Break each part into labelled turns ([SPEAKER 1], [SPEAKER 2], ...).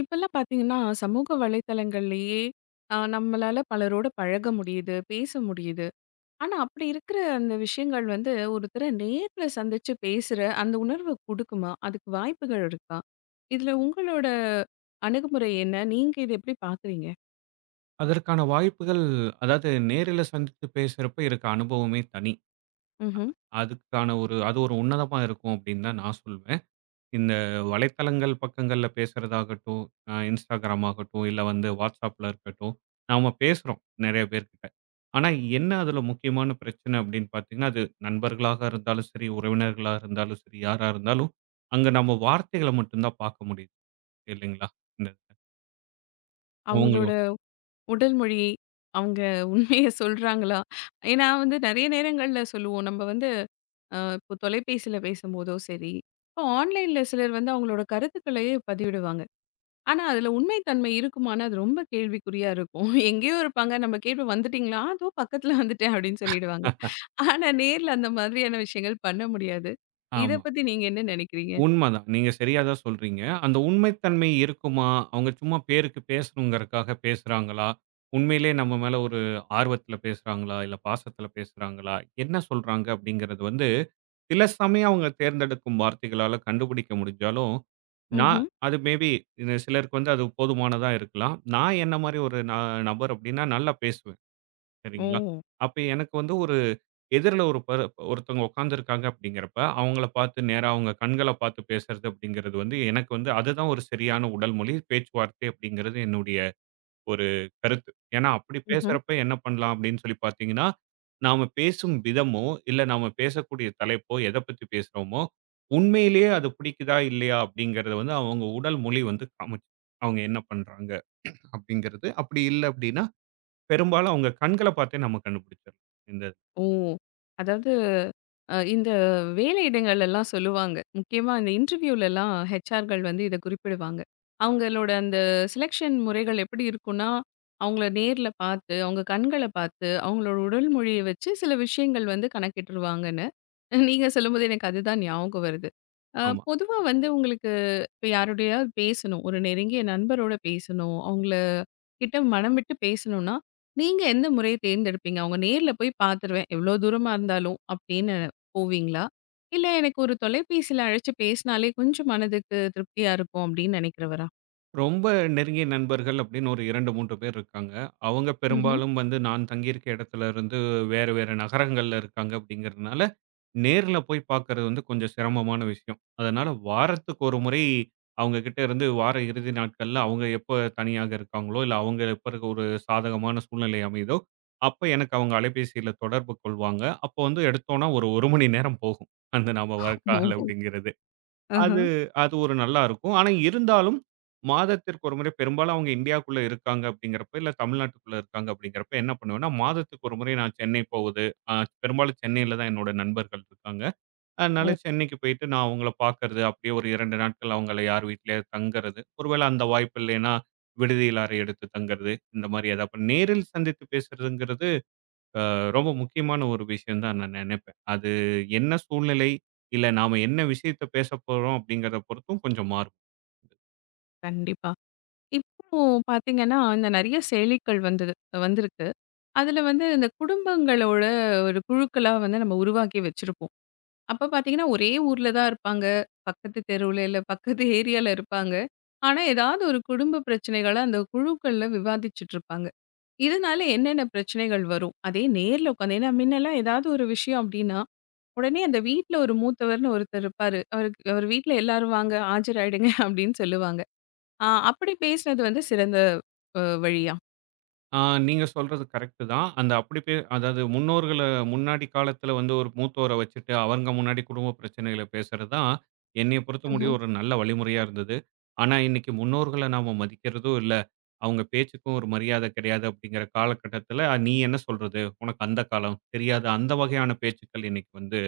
[SPEAKER 1] இப்பல்லாம் பார்த்தீங்கன்னா, சமூக வலைத்தளங்கள்லயே நம்மளால பலரோட பழக முடியுது, பேச முடியுது. ஆனா, அப்படி இருக்கிற அந்த விஷயங்கள் வந்து ஒருத்தர நேர்ல சந்திச்சு பேசுற அந்த உணர்வு குடுக்குமா? அதுக்கு வாய்ப்புகள் இருக்கா? இதுல உங்களோட அணுகுமுறை என்ன? நீங்க இத எப்படி பார்க்குறீங்க?
[SPEAKER 2] அதற்கான வாய்ப்புகள், அதாவது நேரில சந்தித்து பேசுறப்ப இருக்க அனுபவமே தனி.
[SPEAKER 1] ம்ஹ்ம்.
[SPEAKER 2] அதுக்கான ஒரு உன்னதமா இருக்கும் அப்படின்னு தான் நான் சொல்வேன். இந்த வலைத்தளங்கள் பக்கங்கள்ல பேசுறதாகட்டும், Instagram ஆகட்டும், இல்ல வந்து WhatsAppல இருக்கட்டும், நாம பேசுறோம் நெறைய பேர்கிட்ட. ஆனா என்ன அதுல முக்கியமான பிரச்சனை அப்படின்னு பார்த்தீங்கன்னா, அது நண்பர்களாக இருந்தாலும் சரி, உறவினர்களா இருந்தாலும் சரி, யாரா இருந்தாலும், அங்க நம்ம வார்த்தைகள மட்டும் தான் பார்க்க முடியுது, இல்லைங்களா? இந்த இதுல. அவங்களோட
[SPEAKER 1] அவங்களோட உடல் மொழி, அவங்க உண்மைய சொல்றாங்களா? ஏன்னா வந்து நெறைய நேரங்கள்ல சொல்லுவோம். நம்ம வந்து அ இப்போ தொலைபேசியில பேசும்போதோ சரி, இப்போ ஆன்லைன்ல சிலர் வந்து அவங்களோட கருத்துக்களையே பதிவிடுவாங்க. ஆனா, அதுல உண்மை தன்மை இருக்குமான்னா, அது ரொம்ப கேள்விக்குறியா இருக்கும். எங்கேயோ இருப்பாங்க. நம்ம கேட்போம் "வந்துட்டீங்களா?" "அதோ பக்கத்துல வந்துட்டேன்" அப்படின்னு சொல்லிடுவாங்க. ஆனா, நேர்ல அந்த மாதிரியான விஷயங்கள் பண்ண முடியாது. இத
[SPEAKER 2] ஆமா.
[SPEAKER 1] பத்தி நீங்க என்ன நெனைக்கிறீங்க?
[SPEAKER 2] உண்மதான். நீங்க சரியா தான் சொல்றீங்க. அந்த உண்மைத்தன்மை இருக்குமா? அவங்க சும்மா பேருக்கு பேசணுங்கிறக்காக பேசுறாங்களா? உண்மையிலேயே நம்ம மேல ஒரு ஆர்வத்துல பேசுறாங்களா? இல்ல பாசத்துல பேசுறாங்களா? என்ன சொல்றாங்க? அப்படிங்கிறது வந்து சில சமயம் அவங்க தேர்ந்தெடுக்கும் வார்த்தைகளால கண்டுபிடிக்க முடிஞ்சாலும், நான்
[SPEAKER 1] ம்ஹ்ம்.
[SPEAKER 2] அது மேபி சிலருக்கு வந்து அது போதுமானதா இருக்கலாம். நான் என்ன மாரி ஒரு நபர் அப்படின்னா நல்லா பேசுவேன். சரிங்களா?
[SPEAKER 1] ஓ!
[SPEAKER 2] அப்ப எனக்கு வந்து ஒரு எதிர்ல ஒரு ஒருத்தவங்க உட்கார்ந்துருக்காங்க அப்படிங்கிறப்ப, அவங்கள பார்த்து நேரா அவங்க கண்கள பார்த்து பேசுறது அப்படிங்கிறது வந்து, எனக்கு வந்து அதுதான் ஒரு சரியான உடல் மொழி. பேச்சுவார்த்தை அப்படிங்கிறது என்னுடைய ஒரு கருத்து. ஏன்னா, அப்படி
[SPEAKER 1] ம்ஹ்ம்.
[SPEAKER 2] பேசுறப்ப என்ன பண்ணலாம் அப்படின்னு சொல்லி பார்த்தீங்கன்னா, நாம பேசும் விதமோ, இல்ல நாம பேசக்கூடிய தலைப்போ, எத பத்தி பேசுறோமோ, உண்மையிலேயே அது பிடிக்குதா இல்லையா அப்படிங்கிறத வந்து அவங்க உடல் மொழி வந்து காமிச்சுரும். அவங்க என்ன பண்றாங்க அப்படிங்கிறது. அப்படி இல்ல அப்படின்னா பெரும்பாலும் அவங்க கண்கள பார்த்தே நம்ம கண்டுபிடிச்சிடலாம். இந்த இது.
[SPEAKER 1] ஓ! அதாவது இந்த வேலையிடங்கள் எல்லாம் சொல்லுவாங்க. முக்கியமா இந்த இன்டர்வியூலலாம் ஹெச்ஆர்கள் வந்து இத குறிப்பிடுவாங்க. அவங்களோட அந்த செலக்ஷன் முறைகள் எப்படி இருக்கும்னா, அவங்கள நேர்ல பார்த்து, அவங்க கண்கள பார்த்து, அவங்களோட உடல் மொழிய வச்சு சில விஷயங்கள் வந்து கணக்கிட்டுருவாங்கன்னு. நீங்க சொல்லும்போது எனக்கு அதுதான் ஞாபகம் வருது. அ
[SPEAKER 2] ஆமா.
[SPEAKER 1] பொதுவா வந்து உங்களுக்கு இப்ப யாரோடையாவது பேசணும். ஒரு நெருங்கிய நண்பரோட பேசணும். அவங்கள கிட்ட மனம் விட்டு பேசணும்னா, நீங்க எந்த முறைய தேர்ந்தெடுப்பீங்க? அவங்க நேர்ல போய் பார்த்துருவேன். எவ்ளோ தூரமா இருந்தாலும் அப்படின்னு போவீங்களா? இல்ல எனக்கு ஒரு தொலைபேசியில அழைச்சு பேசினாலே கொஞ்சம் மனதுக்கு திருப்தியா இருக்கும் அப்படின்னு நினைக்கிறவரா?
[SPEAKER 2] ரொம்ப நெருங்கிய நண்பர்கள் அப்படின்னு ஒரு 2, 3 பேர் இருக்காங்க. அவங்க
[SPEAKER 1] ம்ஹ்ம்.
[SPEAKER 2] பெரும்பாலும் வந்து நான் தங்கியிருக்க இடத்துல இருந்து வேறு வேறு நகரங்கள்ல இருக்காங்க அப்படிங்கிறதுனால, நேர்ல போய் பார்க்கறது வந்து கொஞ்சம் சிரமமான விஷயம். அதனால வாரத்துக்கு ஒரு முறை அவங்க கிட்ட இருந்து வார இறுதி நாட்கள்ல அவங்க எப்ப தனியாக இருக்காங்களோ, இல்ல அவங்க எப்ப இருக்க ஒரு சாதகமான சூழ்நிலை அமையுதோ, அப்ப எனக்கு அவங்க அலைபேசியில தொடர்பு கொள்வாங்க. அப்போ வந்து எடுத்தோம்னா ஒரு 1 மணி நேரம் போகும். அந்த நம்ம வர கால்
[SPEAKER 1] ஓஹோ!
[SPEAKER 2] அப்படிங்கிறது.
[SPEAKER 1] ஆஹ.
[SPEAKER 2] அது அது ஒரு நல்லா இருக்கும். ஆனா இருந்தாலும், மாதத்திற்கு ஒரு முறை பெரும்பாலும் அவங்க இந்தியாக்குள்ள இருக்காங்க அப்படிங்கிறப்ப, இல்ல தமிழ்நாட்டுக்குள்ள இருக்காங்க அப்படிங்கிறப்ப என்ன பண்ணுவேன்னா, மாதத்துக்கு ஒரு முறை நான் சென்னை போவது. அ பெரும்பாலும் சென்னையில தான் என்னோட நண்பர்கள் இருக்காங்க. அதனால
[SPEAKER 1] ஓ!
[SPEAKER 2] சென்னைக்கு போயிட்டு நான் அவங்கள பார்க்கறது, அப்படியே ஒரு 2 நாட்கள் அவங்கள யார் வீட்லயாவது தங்கறது. ஒருவேளை அந்த வாய்ப்பு இல்லைன்னா, விடுதியில அறை எடுத்து தங்கறது. இந்த மாரி ஏதாவது நேரில் சந்தித்து பேசுறதுங்கிறது ரொம்ப முக்கியமான ஒரு விஷயம் தான் நான் நினைப்பேன். அது என்ன சூழ்நிலை, இல்ல நாம என்ன விஷயத்த பேசப் போறோம் அப்படிங்கிறத பொறுத்தும் கொஞ்சம் மாறும்.
[SPEAKER 1] கண்டிப்பா. இப்போ பார்த்தீங்கன்னா, இந்த நெறைய செயலிகள் வந்திருக்கு. அதுல வந்து இந்த குடும்பங்களோட ஒரு குழுக்களா வந்து நம்ம உருவாக்கி வச்சிருப்போம். அப்ப பார்த்தீங்கன்னா, ஒரே ஊர்ல தான் இருப்பாங்க. பக்கத்து தெருவுல, இல்ல பக்கத்து ஏரியால இருப்பாங்க. ஆனா, ஏதாவது ஒரு குடும்ப பிரச்சனைகள அந்த குழுக்கள்ல விவாதிச்சுட்ருப்பாங்க. இதனால என்னென்ன பிரச்சனைகள் வரும்? அதே நேர்ல உட்காந்து ஏன்னா முன்னலாம் ஏதாவது ஒரு விஷயம் அப்டின்னா, உடனே அந்த வீட்ல ஒரு மூத்தவர்னு ஒருத்தர் இருப்பாரு. அவருக்கு அவர் வீட்ல எல்லாரும் வாங்க ஆஜராயிடுங்க அப்டின்னு சொல்லுவாங்க. ஆ அப்படி பேசினது வந்து சிறந்த வழியா?
[SPEAKER 2] ஆ நீங்க சொல்றது கரெக்ட் தான். அந்த அப்படி அதாவது முன்னோர்கள முன்னாடி காலத்துல வந்து ஒரு மூத்தோர வச்சுட்டு அவங்க முன்னாடி குடும்ப பிரச்சனைகள பேசுறது தான் என்னைய பொறுத்த முடியும்
[SPEAKER 1] ம்ஹ்ம்.
[SPEAKER 2] ஒரு நல்ல வழிமுறையா இருந்தது. ஆனா இன்னைக்கு முன்னோர்கள நாம மதிக்கிறதும் இல்ல. அவங்க பேச்சுக்கும் ஒரு மரியாதை கிடையாது அப்படிங்கிற காலகட்டத்துல, நீ என்ன சொல்றது? உனக்கு அந்த காலம் தெரியாத அந்த வகையான பேச்சுக்கள் இன்னைக்கு வந்து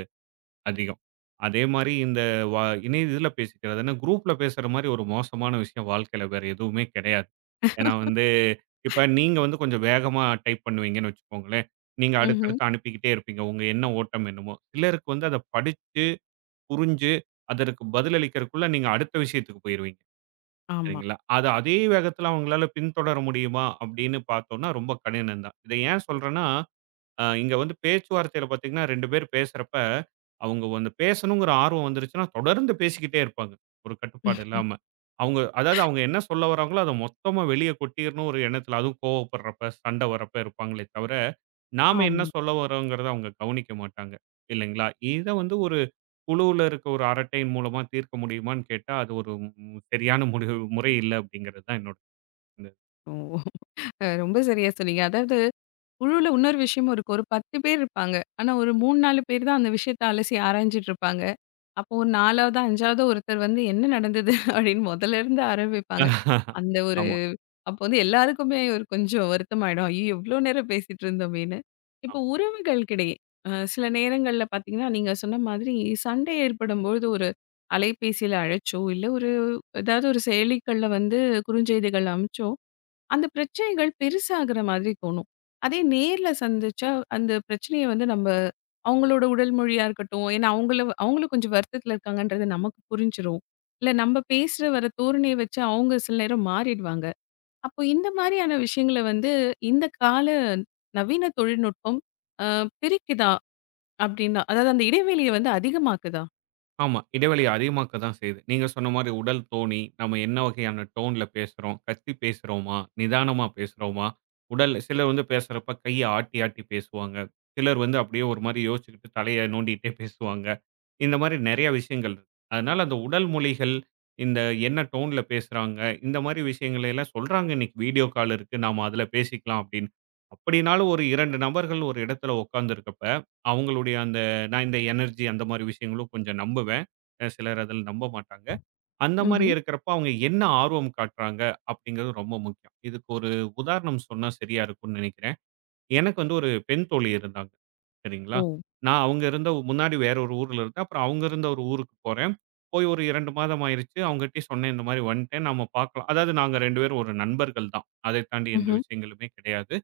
[SPEAKER 2] அதிகம். அதே மாரி இந்த வ இணைய இதுல பேசிக்கிறதுன்னா, குரூப்ல பேசுற மாரி ஒரு மோசமான விஷயம் வாழ்க்கையில வேற எதுவுமே கிடையாது. ஏன்னா வந்து, இப்ப நீங்க வந்து கொஞ்சம் வேகமா டைப் பண்ணுவீங்கன்னு வச்சுக்கோங்களேன். நீங்க
[SPEAKER 1] ம்ஹ்ம்.
[SPEAKER 2] அடுத்தடுத்து அனுப்பிக்கிட்டே இருப்பீங்க. உங்க என்ன ஓட்டம் என்னமோ. சிலருக்கு வந்து அத படிச்சு, புரிஞ்சு, அதற்கு பதிலளிக்கிறதுக்குள்ள நீங்க அடுத்த விஷயத்துக்கு போயிருவீங்க.
[SPEAKER 1] ஆமா.
[SPEAKER 2] சரிங்களா? அத அதே வேகத்துல அவங்களால பின்தொடர முடியுமா? அப்படின்னு பார்த்தோம்னா ரொம்ப கடினம் தான். இத ஏன் சொல்றேன்னா இங்க வந்து பேச்சுவார்த்தையில பார்த்தீங்கன்னா, 2 பேர் பேசுறப்ப, அவங்க வந்து பேசணுங்கிற ஆர்வம் வந்துருச்சுன்னா, தொடர்ந்து பேசிக்கிட்டே இருப்பாங்க. ஒரு கட்டுப்பாடு
[SPEAKER 1] ஆமா.
[SPEAKER 2] இல்லாம. அவங்க அதாவது அவங்க என்ன சொல்ல வராங்களோ, அத மொத்தமா வெளிய கொட்டிரணும்னு ஒரு எண்ணத்துல, அதுவும் கோவப்படுறப்ப, சண்ட வரப்ப இருப்பாங்களே தவிர, நாம என்ன
[SPEAKER 1] ஆமா.
[SPEAKER 2] சொல்ல வரோங்கிறத அவங்க கவனிக்க மாட்டாங்க. இல்லைங்களா? இத வந்து ஒரு குழுவுல இருக்க ஒரு அரட்டையின் மூலமா தீர்க்க முடியுமான்னு கேட்டா, அது ஒரு சரியான முடிவு முறை இல்ல அப்படிங்கிறது தான் என்னோட இது.
[SPEAKER 1] ஓ! ரொம்ப சரியா சொன்னீங்க. அதாவது குழுவுல இன்னொரு விஷயமும் இருக்கும். ஒரு 10 பேர் இருப்பாங்க. ஆனா ஒரு 3, 4 பேர் தான் அந்த விஷயத்த அலசி ஆராய்ஞ்சுட்டு இருப்பாங்க. அப்போ ஒரு 4ஆவது, 5ஆவது ஒருத்தர் வந்து என்ன நடந்தது அப்படின்னு முதல்ல இருந்து ஆரம்பிப்பாங்க. அந்த ஒரு
[SPEAKER 2] ஆமா.
[SPEAKER 1] அப்போ வந்து எல்லாருக்குமே ஒரு கொஞ்சம் வருத்தமாயிடும். ஐயோ! எவ்ளோ நேரம் பேசிட்டு இருந்தோமேன்னு. இப்போ உறவுகளுக்கிடையே சில நேரங்கள்ல பார்த்தீங்கன்னா, நீங்க சொன்ன மாதிரி சண்டை ஏற்படும்பொழுது ஒரு அலைபேசியில அழைச்சோ, இல்ல ஒரு ஏதாவது ஒரு செயலிகள்ல வந்து குறுஞ்செய்திகள் அனுப்பிச்சோ அந்த பிரச்சனைகள் பெருசாகுற மாதிரி தோணும். அதே நேர்ல சந்திச்சா, அந்த பிரச்சனைய வந்து நம்ம அவங்களோட உடல் மொழியா இருக்கட்டும், ஏன்னா அவங்கள கொஞ்சம் வருத்தத்தில இருக்காங்கன்றது நமக்கு புரிஞ்சிரும். இல்ல நம்ம பேசுற வர தோரணைய வச்சு அவங்க சில நேரம் மாறிடுவாங்க. அப்போ இந்த மாரியான விஷயங்கள வந்து இந்த கால நவீன தொழில்நுட்பம் அ பிரிக்குதா? அப்டின்னா, அதாவது அந்த இடைவெளிய வந்து அதிகமாக்குதா?
[SPEAKER 2] ஆமா. இடைவெளிய அதிகமாக்க தான் செய்யுது. நீங்க சொன்ன மாரி உடல் தோணி, நம்ம என்ன வகையான டோன்ல பேசுறோம்? கத்தி பேசுறோமா? நிதானமா பேசுறோமா? உடல் சிலர் வந்து பேசுறப்ப கைய ஆட்டி, ஆட்டி பேசுவாங்க. சிலர் வந்து அப்படியே ஒரு மாரி யோசிச்சுக்கிட்டு தலைய நோண்டிட்டே பேசுவாங்க. இந்த மாரி நெறைய விஷயங்கள் இருக்கு. அதனால அந்த உடல் மொழிகள், இந்த என்ன டோன்ல பேசுறாங்க, இந்த மாரி விஷயங்கள எல்லாம் சொல்றாங்க இன்னைக்கு வீடியோ கால் இருக்கு. நாம அதுல பேசிக்கலாம் அப்படின்னு. அப்படினாலும் ஒரு 2 நபர்கள் ஒரு இடத்துல உட்கார்ந்திருக்கப்ப, அவங்களுடைய அந்த இந்த எனர்ஜி அந்த மாரி விஷயங்களும் கொஞ்சம் நம்புவேன். சிலர் அதில நம்ப மாட்டாங்க. அந்த மாரி
[SPEAKER 1] ம்ஹ்ம்.
[SPEAKER 2] இருக்கிறப்ப அவங்க என்ன ஆர்வம் காட்டுறாங்க அப்படிங்கிறது ரொம்ப முக்கியம். இதுக்கு ஒரு உதாரணம் சொன்னா சரியா இருக்கும்னு நினைக்கிறேன். எனக்கு வந்து ஒரு பெண் தோழி இருந்தாங்க.
[SPEAKER 1] ஓ!
[SPEAKER 2] சரிங்களா? நான் அவங்க இருந்த முன்னாடி வேற ஒரு ஊர்ல இருந்தேன். அப்புறம் அவங்க இருந்த ஒரு ஊருக்கு போறேன். போய் ஒரு 2 மாதம் ஆயிருச்சு. அவங்ககிட்டயும் சொன்னேன் இந்த மாரி வந்துட்டேன். நாம பார்க்கலாம். அதாவது நாங்க 2 பேரும் ஒரு நண்பர்கள் தான். அதை தாண்டி எந்த
[SPEAKER 1] ம்ஹ்ம்.
[SPEAKER 2] விஷயங்களுமே கிடையாது.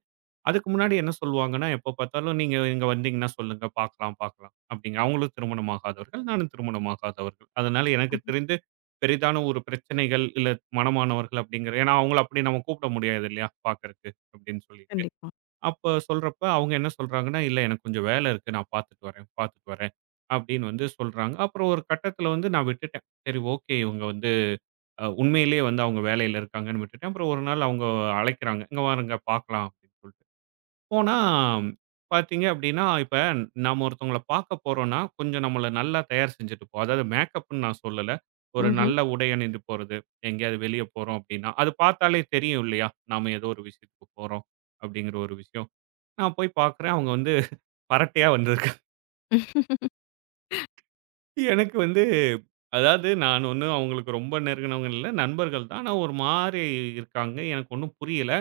[SPEAKER 2] அதுக்கு முன்னாடி என்ன சொல்லுவாங்கன்னா, எப்போ பார்த்தாலும் நீங்க இங்க வந்தீங்கன்னா சொல்லுங்க பார்க்கலாம், பார்க்கலாம் அப்படிங்க. அவங்களும் திருமணம் ஆகாதவர்கள், நானும் திருமணம் ஆகாதவர்கள். அதனால எனக்கு தெரிந்து பெரிதான ஒரு பிரச்சனைகள் இல்ல மனமானவர்கள் அப்படிங்கிற ஏன்னா அவங்கள அப்படி நம்ம கூப்பிட முடியாது இல்லையா பார்க்கறக்கு அப்படின்னு சொல்லிட்டு.
[SPEAKER 1] கண்டிப்பா.
[SPEAKER 2] அப்ப சொல்றப்ப அவங்க என்ன சொல்றாங்கன்னா, "இல்ல எனக்கு கொஞ்சம் வேலை இருக்கு. நான் பார்த்துட்டு வரேன், பார்த்துட்டு வரேன்" அப்படின்னு வந்து சொல்றாங்க. அப்புறம் ஒரு கட்டத்தில வந்து நான் விட்டுட்டேன். சரி ஓகே இவங்க வந்து உண்மையிலேயே வந்து அவங்க வேலையில இருக்காங்கன்னு விட்டுட்டேன். அப்புறம் ஒரு நாள் அவங்க அழைக்கிறாங்க. "இங்க வாருங்க பார்க்கலாம்" அப்படின்னு சொல்லிட்டு. போனா, பார்த்தீங்க அப்படின்னா, இப்ப நம்ம ஒருத்தவங்கள பார்க்க போறோம்னா, கொஞ்சம் நம்மள நல்லா தயார் செஞ்சுட்டு அதாவது மேக்கப்ன்னு நான் சொல்லல. ஒரு
[SPEAKER 1] ம்ஹ்ம்.
[SPEAKER 2] நல்ல உடை அணிந்து போறது. எங்கேயாவது வெளிய போறோம் அப்படின்னா, அது பார்த்தாலே தெரியும் இல்லையா? நாம ஏதோ ஒரு விஷயத்துக்கு போறோம் அப்படிங்கிற ஒரு விஷயம். நான் போய் பார்க்குறேன். அவங்க வந்து பரட்டையா வந்திருக்காங்க. எனக்கு வந்து அதாவது நான் ஒண்ணும் அவங்களுக்கு ரொம்ப நெருங்குனவங்க இல்ல. நண்பர்கள் தான். ஆனா ஒரு மாரி இருக்காங்க. எனக்கு ஒண்ணும் புரியல.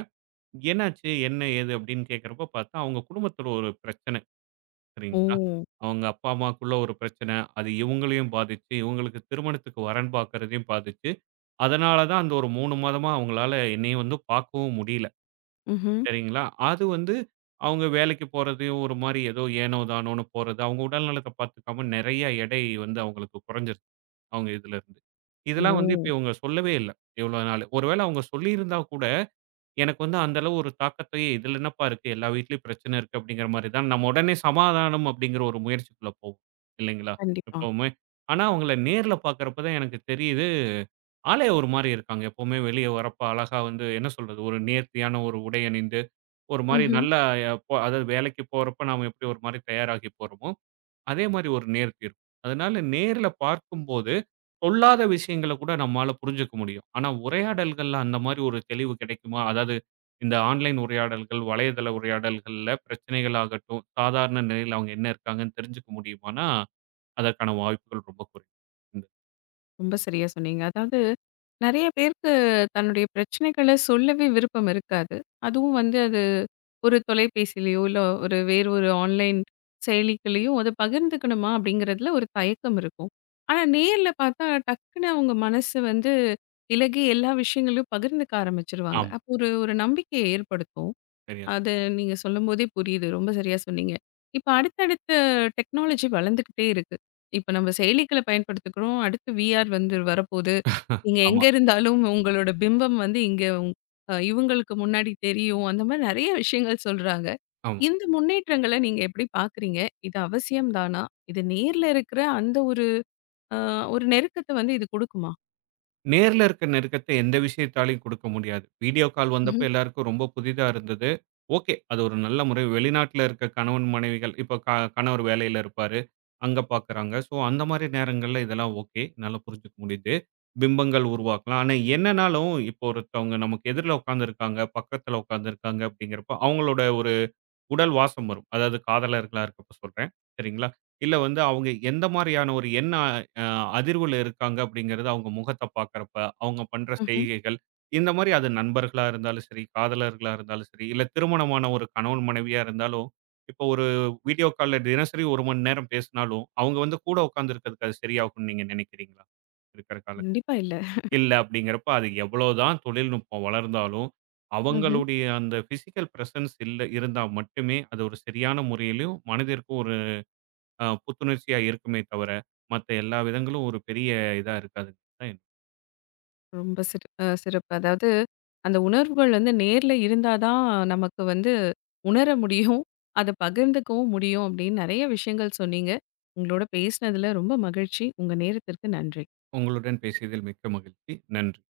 [SPEAKER 2] என்னாச்சு? என்ன? ஏது? அப்படின்னு கேட்கிறப்போ பார்த்தா, அவங்க குடும்பத்தில ஒரு பிரச்சனை.
[SPEAKER 1] ஓ!
[SPEAKER 2] சரிங்களா? அவங்க அப்பா, அம்மாக்குள்ள ஒரு பிரச்சனை. அது இவங்களையும் பாதிச்சு, இவங்களுக்கு திருமணத்துக்கு வரன் பார்க்கிறதையும் பாதிச்சு. அதனால தான் அந்த ஒரு 3 மாதமா அவங்களால என்னையும் வந்து பார்க்கவும் முடியல.
[SPEAKER 1] ம்ஹ்ம்.
[SPEAKER 2] சரிங்களா? அது வந்து அவங்க வேலைக்கு போறதையும் ஒரு மாரி ஏதோ ஏனோ தானோன்னு போறது, அவங்க உடல் நலத்தை பார்த்துக்காம நெறைய எடை வந்து அவங்களுக்கு குறைஞ்சிருச்சு. அவங்க இதுல இருந்து. இதெல்லாம் வந்து இப்ப
[SPEAKER 1] ஓ!
[SPEAKER 2] இவங்க சொல்லவே இல்ல. இவ்வளோ நாளு. ஒருவேள அவங்க சொல்லியிருந்தா கூட எனக்கு வந்து அந்த அளவு ஒரு தாக்கத்தை இதில என்னப்பா இருக்கு? எல்லா வீட்லயும் பிரச்சனை இருக்கு அப்படிங்கிற மாரி தான் நம்ம உடனே சமாதானம் அப்படிங்கிற ஒரு முயற்சிக்குள்ள போவோம். இல்லைங்களா?
[SPEAKER 1] கண்டிப்பா.
[SPEAKER 2] எப்பவுமே. ஆனா அவங்கள நேர்ல பார்க்கிறப்ப தான் எனக்கு தெரியுது. ஆளே ஒரு மாரி இருக்காங்க. எப்பவுமே வெளிய வரப்ப அழகா வந்து என்ன சொல்றது? ஒரு நேர்த்தியான ஒரு உடை அணிந்து, ஒரு மாரி
[SPEAKER 1] ம்ஹ்ம்.
[SPEAKER 2] நல்லா அதாவது வேலைக்கு போறப்ப நாம எப்படி ஒரு மாரி தயாராகி போறோமோ, அதே மாரி ஒரு நேர்த்தி இருக்கும். அதனால நேர்ல பார்க்கும்போது சொல்லாத விஷயங்கள கூட நம்மால புரிஞ்சுக்க முடியும். ஆனா உரையாடல்கள்ல அந்த மாரி ஒரு தெளிவு கிடைக்குமா? அதாவது இந்த ஆன்லைன் உரையாடல்கள், வலைதள உரையாடல்கள்ல பிரச்சனைகள் ஆகட்டும், சாதாரண நிலையில அவங்க என்ன இருக்காங்கன்னு தெரிஞ்சுக்க முடியுமானா, அதற்கான வாய்ப்புகள் ரொம்ப குறைவு. ம்.
[SPEAKER 1] ரொம்ப சரியா சொன்னீங்க. அதாவது நெறைய பேருக்கு தன்னுடைய பிரச்சனைகள சொல்லவே விருப்பம் இருக்காது. அதுவும் வந்து அது ஒரு தொலைபேசியிலயோ, இல்ல ஒரு வேறு ஒரு ஆன்லைன் செயலிகளையும் அத பகிர்ந்துக்கணுமா அப்படிங்கிறதுல ஒரு தயக்கம் இருக்கும். ஆனா நேர்ல பார்த்தா டக்குனு அவங்க மனசு வந்து இலகி எல்லா விஷயங்களையும் பகிர்ந்துக்க ஆரம்பிச்சுருவாங்க.
[SPEAKER 2] ஆமா.
[SPEAKER 1] அப்போ ஒரு ஒரு நம்பிக்கைய ஏற்படுத்தும்.
[SPEAKER 2] சரியா சொ
[SPEAKER 1] அது நீங்க சொல்லும்போதே புரியுது. ரொம்ப சரியா சொன்னீங்க. இப்ப அடுத்தடுத்த டெக்னாலஜி வளர்ந்துக்கிட்டே இருக்கு. இப்ப நம்ம செயலிகள பயன்படுத்துக்கிறோம். அடுத்து விஆர் வந்து வரப்போது. நீங்க
[SPEAKER 2] ஆமா,
[SPEAKER 1] எங்க இருந்தாலும் உங்களோட பிம்பம் வந்து இங்க உங் அ இவங்களுக்கு முன்னாடி தெரியும். அந்த மாரி நெறைய விஷயங்கள் சொல்றாங்க.
[SPEAKER 2] ஆமா.
[SPEAKER 1] இந்த முன்னேற்றங்கள நீங்க எப்படி பார்க்குறீங்க? இது அவசியம் தானா? இது நேர்ல இருக்கிற அந்த ஒரு அ ஒரு நெருக்கத்த வந்து இது குடுக்குமா?
[SPEAKER 2] நேர்ல இருக்க நெருக்கத்த எந்த விஷயத்தாலயும் குடுக்க முடியாது. வீடியோ கால் வந்தப்ப
[SPEAKER 1] ம்ஹ்ம்,
[SPEAKER 2] எல்லாருக்கும் ரொம்ப புதிதா இருந்தது. ஓகே. அது ஒரு நல்ல முறை. வெளிநாட்ல இருக்க கணவன், மனைவிகள் இப்ப கணவர் வேலையில இருப்பாரு. அங்க பாக்குறாங்க. ஸோ அந்த மாரி நேரங்கள்ல இதெல்லாம் ஓகே. என்னால புரிஞ்சுக்க முடியுது. பிம்பங்கள் உருவாக்கலாம். ஆனா என்னனாலும் இப்போ ஒருத்தவங்க நமக்கு எதிர்ல உட்கார்ந்திருக்காங்க, பக்கத்துல உட்கார்ந்திருக்காங்க அப்படிங்கிறப்போ அவங்களோட ஒரு உடல் வாசம் வரும். அதாவது காதலர்களா இருக்கப்ப சொல்றேன். சரிங்களா? இல்ல வந்து அவங்க எந்த மாரியான ஒரு எண்ண அ அதிர்வுல இருக்காங்க அப்படிங்கிறது அவங்க முகத்த பார்க்கறப்ப, அவங்க பண்ற
[SPEAKER 1] ம்ஹ்ம்.
[SPEAKER 2] செய்கைகள், இந்த மாரி அது நண்பர்களா இருந்தாலும் சரி, காதலர்களா இருந்தாலும் சரி, இல்ல திருமணமான ஒரு கணவன் மனைவியா இருந்தாலும், இப்போ ஒரு வீடியோ கால்ல தினசரி 1 மணி நேரம் பேசினாலும், அவங்க வந்து கூட உட்கார்ந்து இருக்கிறதுக்கு அது சரியாகும்னு நீங்க நினைக்கிறீங்களா? இருக்கிற கால
[SPEAKER 1] கண்டிப்பா இல்ல.
[SPEAKER 2] இல்ல அப்படிங்கிறப்ப அது எவ்வளோதான் தொழில்நுட்பம் வளர்ந்தாலும்,
[SPEAKER 1] ம்ஹ்ம்.
[SPEAKER 2] அவங்களுடைய அந்த பிசிக்கல் பிரசன்ஸ் இல்ல இருந்தா மட்டுமே அது ஒரு சரியான முறையிலும் மனதிற்கு ஒரு புத்துணர்ச்சியா இருக்குமே தவிர, மத்த எல்லா விதங்களும் ஒரு பெரிய இதா இருக்காதுன்னு தான்.
[SPEAKER 1] ரொம்ப சிறப்பு. அதாவது அந்த உணர்வுகள் வந்து நேர்ல இருந்தா தான் நமக்கு வந்து உணர முடியும். அத பகிர்ந்துக்கவும் முடியும் அப்படின்னு நெறைய விஷயங்கள் சொன்னீங்க. உங்களோட பேசினதுல ரொம்ப மகிழ்ச்சி. உங்க நேரத்திற்கு நன்றி.
[SPEAKER 2] உங்களுடன் பேசியதில் மிக்க மகிழ்ச்சி. நன்றி.